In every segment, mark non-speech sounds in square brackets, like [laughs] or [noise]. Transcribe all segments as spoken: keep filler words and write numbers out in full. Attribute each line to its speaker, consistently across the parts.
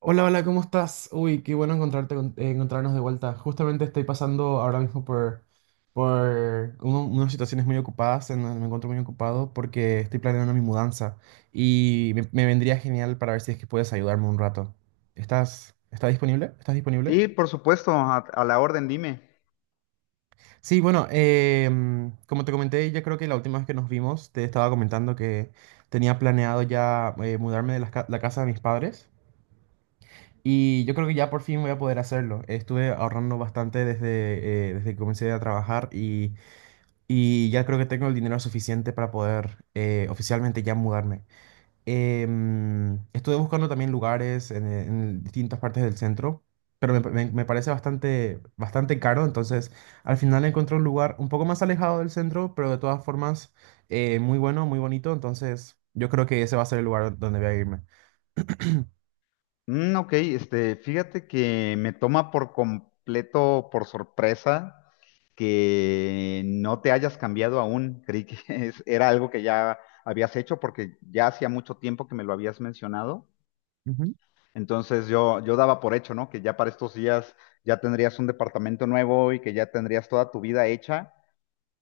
Speaker 1: Hola, hola, ¿cómo estás? Uy, qué bueno encontrarte, con- eh, encontrarnos de vuelta. Justamente estoy pasando ahora mismo por, por uno- unas situaciones muy ocupadas, en donde me encuentro muy ocupado porque estoy planeando mi mudanza y me, me vendría genial para ver si es que puedes ayudarme un rato. ¿Estás, estás disponible? ¿Estás disponible?
Speaker 2: Sí, por supuesto, a, a la orden, dime.
Speaker 1: Sí, bueno, em, como te comenté, yo creo que la última vez que nos vimos te estaba comentando que tenía planeado ya eh, mudarme de las ca- la casa de mis padres. Y yo creo que ya por fin voy a poder hacerlo. Estuve ahorrando bastante desde, eh, desde que comencé a trabajar y, y ya creo que tengo el dinero suficiente para poder eh, oficialmente ya mudarme. Em, estuve buscando también lugares en, en distintas partes del centro, pero me, me- me parece bastante, bastante caro. Entonces, al final encontré un lugar un poco más alejado del centro, pero de todas formas eh, muy bueno, muy bonito. Entonces, yo creo que ese va a ser el lugar donde voy a irme.
Speaker 2: Mm, ok, este, fíjate que me toma por completo, por sorpresa, que no te hayas cambiado aún. Creí que [laughs] es- era algo que ya habías hecho porque ya hacía mucho tiempo que me lo habías mencionado.
Speaker 1: Ujú.
Speaker 2: Entonces yo, yo daba por hecho, ¿no? Que ya para estos días ya tendrías un departamento nuevo y que ya tendrías toda tu vida hecha.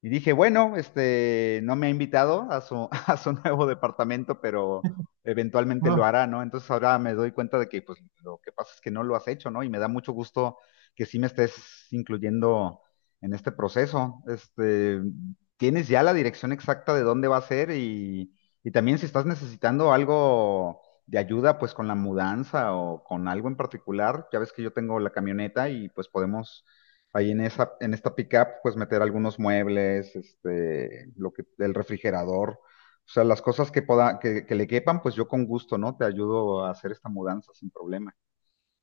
Speaker 2: Y dije, bueno, este, no me ha invitado a su, [laughs] a su nuevo departamento, pero eventualmente lo hará, ¿no? Entonces ahora me doy cuenta de que, pues, lo que pasa es que no lo has hecho, ¿no? Y me da mucho gusto que sí me estés incluyendo en este proceso. Este, tienes ya la dirección exacta de dónde va a ser y, y también si estás necesitando algo de ayuda, pues, con la mudanza o con algo en particular, ya ves que yo tengo la camioneta y, pues, podemos. Ahí en esa, en esta pickup, pues meter algunos muebles, este, lo que, el refrigerador, o sea, las cosas que poda, que, que le quepan, pues yo con gusto, ¿no? Te ayudo a hacer esta mudanza sin problema.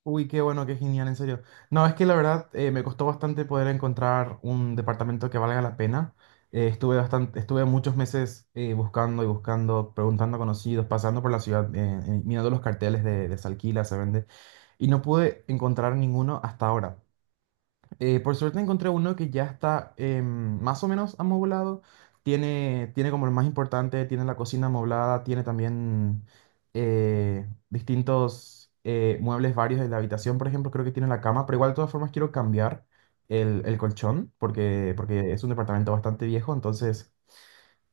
Speaker 1: Uy, qué bueno, qué genial, en serio. No, es que la verdad eh, me costó bastante poder encontrar un departamento que valga la pena. Eh, estuve bastante, estuve muchos meses eh, buscando y buscando, preguntando a conocidos, pasando por la ciudad, eh, eh, mirando los carteles de, de se alquila, se vende, y no pude encontrar ninguno hasta ahora. Eh, por suerte encontré uno que ya está em, más o menos amoblado. Tiene, tiene como lo más importante, tiene la cocina amoblada, tiene también eh, distintos eh, muebles varios de la habitación, por ejemplo, creo que tiene la cama, pero igual de todas formas quiero cambiar el, el colchón porque, porque es un departamento bastante viejo, entonces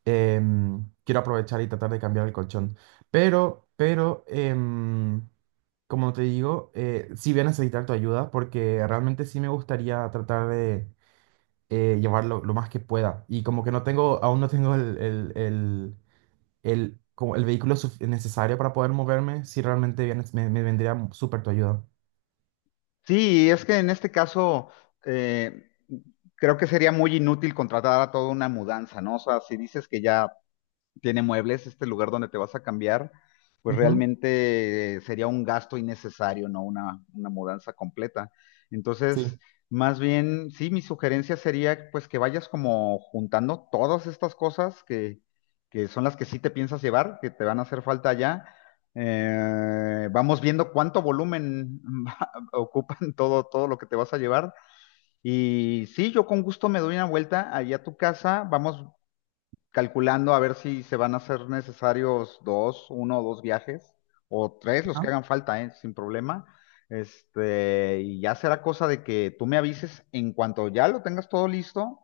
Speaker 1: em, quiero aprovechar y tratar de cambiar el colchón. Pero, pero, em, como te digo, eh, sí voy a necesitar tu ayuda porque realmente sí me gustaría tratar de eh, llevarlo lo más que pueda. Y como que no tengo, aún no tengo el, el, el, el- como el vehículo suf- necesario para poder moverme, sí realmente bien, me, me vendría súper tu ayuda.
Speaker 2: Sí, es que en este caso, eh, creo que sería muy inútil contratar a toda una mudanza, ¿no? O sea, si dices que ya tiene muebles, este lugar donde te vas a cambiar, pues
Speaker 1: Ujú,
Speaker 2: realmente eh, sería un gasto innecesario, ¿no? Una, una mudanza completa. Entonces,
Speaker 1: sí.
Speaker 2: más bien, sí, mi sugerencia sería pues que vayas como juntando todas estas cosas que, que son las que sí te piensas llevar, que te van a hacer falta allá. Eh, vamos viendo cuánto volumen [laughs] ocupan todo, todo lo que te vas a llevar. Y sí, yo con gusto me doy una vuelta allá a tu casa, vamos calculando a ver si se van a hacer necesarios dos, uno o dos viajes, o tres, los que hagan falta, ¿eh? Sin problema. Este, y ya será cosa de que tú me avises en cuanto ya lo tengas todo listo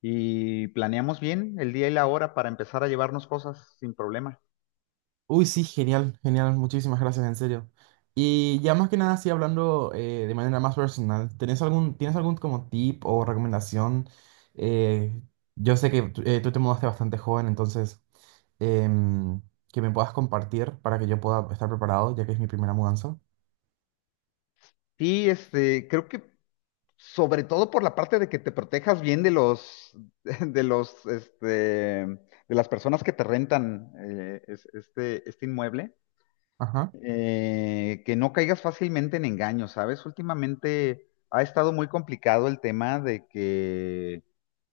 Speaker 2: y planeamos bien el día y la hora para empezar a llevarnos cosas sin problema.
Speaker 1: Uy, sí, genial, genial, muchísimas gracias, en serio. Y ya más que nada, sí, hablando eh, de manera más personal, ¿tenés algún, tienes algún como tip o recomendación? Eh, yo sé que tú eh, tú te mudaste bastante joven, entonces, em, que me puedas compartir para que yo pueda estar preparado, ya que es mi primera mudanza.
Speaker 2: Sí, este, creo que sobre todo por la parte de que te protejas bien de los, [laughs] de los, este, de las personas que te rentan eh, es- este, este inmueble.
Speaker 1: Ajá.
Speaker 2: eh, que no caigas fácilmente en engaños, ¿sabes? Últimamente ha estado muy complicado el tema de que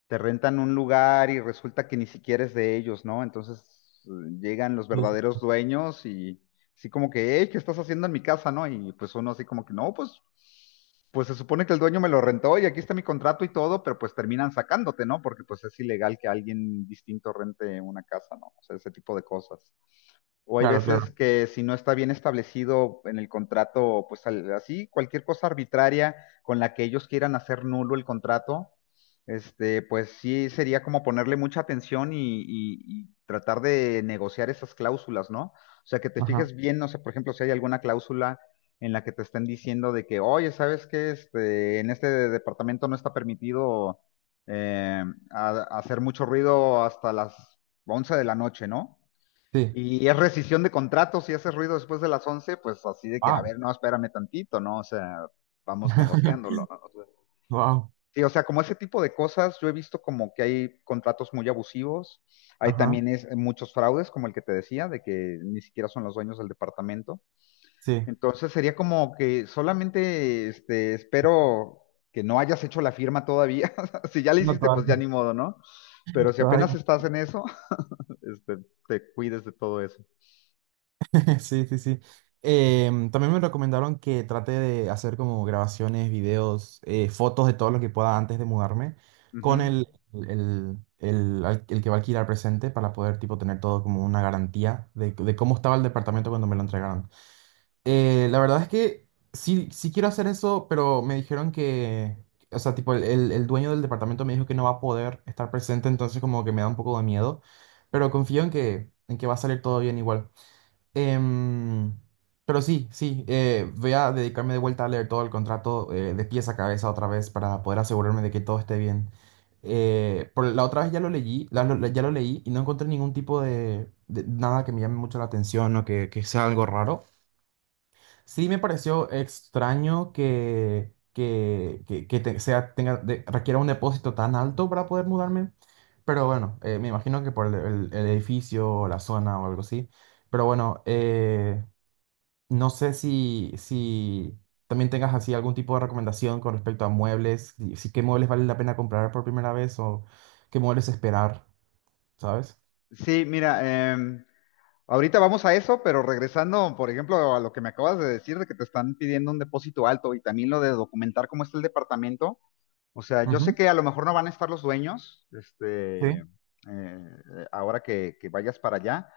Speaker 2: te rentan un lugar y resulta que ni siquiera es de ellos, ¿no? Entonces eh, llegan los
Speaker 1: Sí, sí.
Speaker 2: verdaderos dueños y así como que, hey, ¿qué estás haciendo en mi casa, no? Y pues uno así como que, no, pues, pues se supone que el dueño me lo rentó y aquí está mi contrato y todo, pero pues terminan sacándote, ¿no? Porque pues es ilegal que alguien distinto rente una casa, ¿no? O sea, ese tipo de cosas. O hay
Speaker 1: Claro, claro.
Speaker 2: veces que si no está bien establecido en el contrato, pues al- así, cualquier cosa arbitraria con la que ellos quieran hacer nulo el contrato, este, pues sí sería como ponerle mucha atención y, y- y tratar de negociar esas cláusulas, ¿no? O sea, que te
Speaker 1: Ajá.
Speaker 2: fijes bien, no sé, por ejemplo, si hay alguna cláusula en la que te estén diciendo de que, oye, ¿sabes qué? Este, en este departamento no está permitido eh, a- hacer mucho ruido hasta las once de la noche, ¿no?
Speaker 1: Sí.
Speaker 2: Y es rescisión de contratos, si hace ruido después de las once pues así de que, a
Speaker 1: Wow.
Speaker 2: ver, no, espérame tantito, ¿no? O sea, vamos negociándolo,
Speaker 1: [laughs]
Speaker 2: ¿no? O sea,
Speaker 1: Wow.
Speaker 2: sí, o sea, como ese tipo de cosas, yo he visto como que hay contratos muy abusivos, hay
Speaker 1: Ajá.
Speaker 2: también es, muchos fraudes, como el que te decía, de que ni siquiera son los dueños del departamento.
Speaker 1: Sí.
Speaker 2: Entonces sería como que solamente este, espero que no hayas hecho la firma todavía. [laughs] Si ya la
Speaker 1: No
Speaker 2: hiciste, pues ya
Speaker 1: todavía.
Speaker 2: ni modo, ¿no? Pero si apenas estás en eso, [laughs] este, te cuides de todo eso.
Speaker 1: [laughs] Sí, sí, sí. Em, también me recomendaron que trate de hacer como grabaciones, videos, eh, fotos de todo lo que pueda antes de mudarme con
Speaker 2: Ujú.
Speaker 1: el, el, el, al- el que va a alquilar presente para poder tipo tener todo como una garantía de, de cómo estaba el departamento cuando me lo entregaron. Eh, la verdad es que sí, sí quiero hacer eso, pero me dijeron que, o sea, tipo el, el el dueño del departamento me dijo que no va a poder estar presente, entonces como que me da un poco de miedo, pero confío en que, en que va a salir todo bien igual. Em, pero sí, sí, eh, voy a dedicarme de vuelta a leer todo el contrato eh, de pies a cabeza otra vez para poder asegurarme de que todo esté bien. Eh, por, la otra vez ya lo leí, la- lo- ya lo leí y no encontré ningún tipo de, de nada que me llame mucho la atención o que, que sea algo raro. Sí me pareció extraño que, que, que, que te- sea, tenga, de- requiera un depósito tan alto para poder mudarme, pero bueno, eh, me imagino que por el, el- el edificio o la zona o algo así. Pero bueno, eh, no sé si, si también tengas así algún tipo de recomendación con respecto a muebles, si, si qué muebles vale la pena comprar por primera vez o qué muebles esperar, ¿sabes?
Speaker 2: Sí, mira, em, ahorita vamos a eso, pero regresando, por ejemplo, a lo que me acabas de decir de que te están pidiendo un depósito alto y también lo de documentar cómo está el departamento. O sea, yo sé
Speaker 1: Ujú.
Speaker 2: que a lo mejor no van a estar los dueños,
Speaker 1: Sí.
Speaker 2: este, eh, ahora que, que vayas para allá,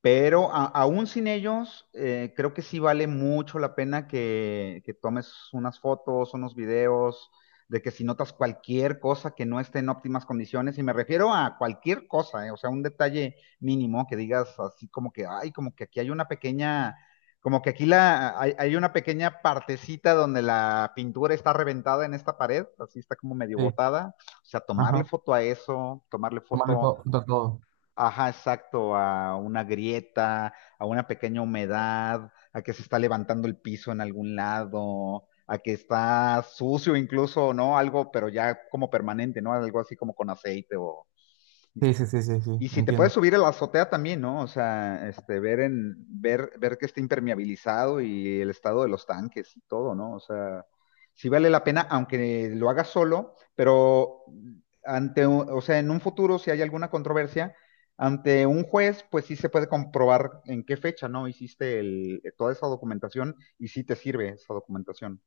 Speaker 2: pero a- aún sin ellos, eh, creo que sí vale mucho la pena que, que tomes unas fotos, unos videos, de que si notas cualquier cosa que no esté en óptimas condiciones, y me refiero a cualquier cosa, eh, o sea, un detalle mínimo que digas así como que, ay, como que aquí hay una pequeña, como que aquí la, hay, hay una pequeña partecita donde la pintura está reventada en esta pared, así está como medio
Speaker 1: Sí,
Speaker 2: botada, o sea, tomarle
Speaker 1: ajá.
Speaker 2: foto a eso, tomarle
Speaker 1: Tomarle
Speaker 2: foto.
Speaker 1: todo, todo.
Speaker 2: Ajá, exacto, a una grieta, a una pequeña humedad, a que se está levantando el piso en algún lado, a que está sucio incluso, ¿no? Algo, pero ya como permanente, ¿no? Algo así como con aceite o,
Speaker 1: Sí, sí, sí, sí, sí,
Speaker 2: y si te puedes
Speaker 1: entiendo.
Speaker 2: subir a la azotea también, ¿no? O sea, este, ver en, ver, ver que esté impermeabilizado y el estado de los tanques y todo, ¿no? O sea, sí vale la pena, aunque lo hagas solo, pero ante, un- o sea, en un futuro, si hay alguna controversia, ante un juez, pues sí se puede comprobar en qué fecha, ¿no? Hiciste el- toda esa documentación y sí te sirve esa documentación.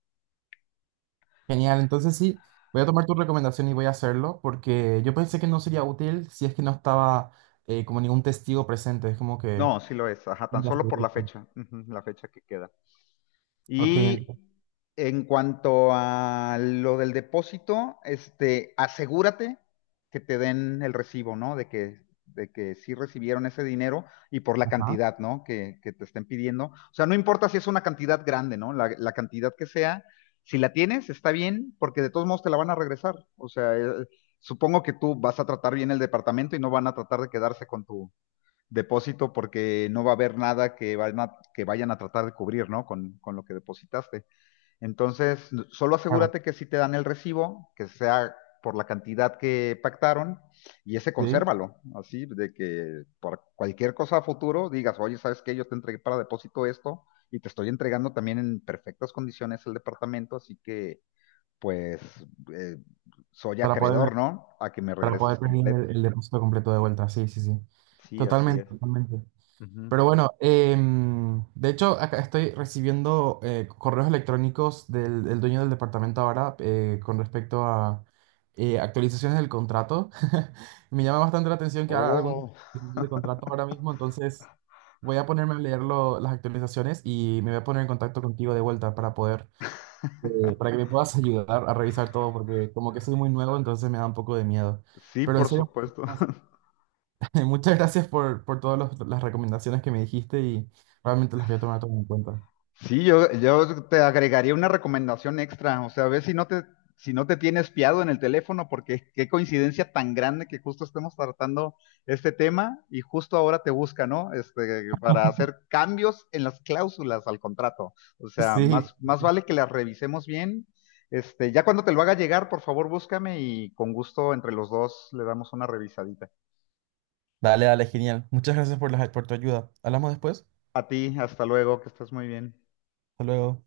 Speaker 1: Genial, entonces sí, voy a tomar tu recomendación y voy a hacerlo porque yo pensé que no sería útil si es que no estaba eh, como ningún testigo presente, es como que...
Speaker 2: No, sí lo es, ajá, tan
Speaker 1: Ya sé,
Speaker 2: solo por
Speaker 1: ya
Speaker 2: la
Speaker 1: sé.
Speaker 2: fecha, ujú, la fecha que queda.
Speaker 1: Ok, entiendo.
Speaker 2: Y en cuanto a lo del depósito, este, asegúrate que te den el recibo, ¿no? De que, de que sí recibieron ese dinero y por la
Speaker 1: Ajá,
Speaker 2: cantidad, ¿no? Que, que te estén pidiendo. O sea, no importa si es una cantidad grande, ¿no? La, la cantidad que sea, si la tienes, está bien, porque de todos modos te la van a regresar. O sea, eh, supongo que tú vas a tratar bien el departamento y no van a tratar de quedarse con tu depósito porque no va a haber nada que, van a, que vayan a tratar de cubrir, ¿no? Con, con, lo que depositaste. Entonces, solo
Speaker 1: claro,
Speaker 2: asegúrate que si te dan el recibo, que sea por la cantidad que pactaron, y ese
Speaker 1: sí,
Speaker 2: consérvalo, así, de que por cualquier cosa a futuro digas, oye, ¿sabes qué? Yo te entregué para depósito esto, y te estoy entregando también en perfectas condiciones el departamento, así que, pues, eh, soy
Speaker 1: para poder...
Speaker 2: acreedor, ¿no? A que me
Speaker 1: Para
Speaker 2: regreses
Speaker 1: poder pedir
Speaker 2: completo.
Speaker 1: el, el depósito completo de vuelta, sí, sí, sí.
Speaker 2: Sí, así
Speaker 1: Totalmente,
Speaker 2: es.
Speaker 1: totalmente.
Speaker 2: Uh -huh.
Speaker 1: Pero bueno, em, de hecho, acá estoy recibiendo eh, correos electrónicos del, del dueño del departamento ahora eh, con respecto a eh, actualizaciones del contrato. [laughs] Me llama bastante la atención que haga algún
Speaker 2: Oh,
Speaker 1: tipo de
Speaker 2: [laughs]
Speaker 1: contrato ahora mismo, entonces voy a ponerme a leer lo- las actualizaciones y me voy a poner en contacto contigo de vuelta para poder eh, para que me puedas [laughs] ayudar a revisar todo, porque como que soy muy nuevo, entonces me da un poco de miedo.
Speaker 2: sí,
Speaker 1: Pero en
Speaker 2: por
Speaker 1: serio,
Speaker 2: supuesto.
Speaker 1: [laughs]
Speaker 2: [laughs]
Speaker 1: muchas gracias por, por todas los- las recomendaciones que me dijiste y realmente las voy a tomar todo en cuenta.
Speaker 2: Sí, yo, yo te agregaría una recomendación extra, o sea, a ver si no te, si no te tiene espiado en el teléfono, porque qué coincidencia tan grande que justo estemos tratando este tema y justo ahora te busca, ¿no? Este, para hacer cambios en las cláusulas al contrato. O sea,
Speaker 1: Sí,
Speaker 2: más, más vale que las revisemos bien. Este, ya cuando te lo haga llegar, por favor, búscame y con gusto entre los dos le damos una revisadita.
Speaker 1: dale, dale, genial. Muchas gracias por, las, por tu ayuda. Hablamos después.
Speaker 2: A ti, hasta luego, que estés muy bien.
Speaker 1: Hasta luego.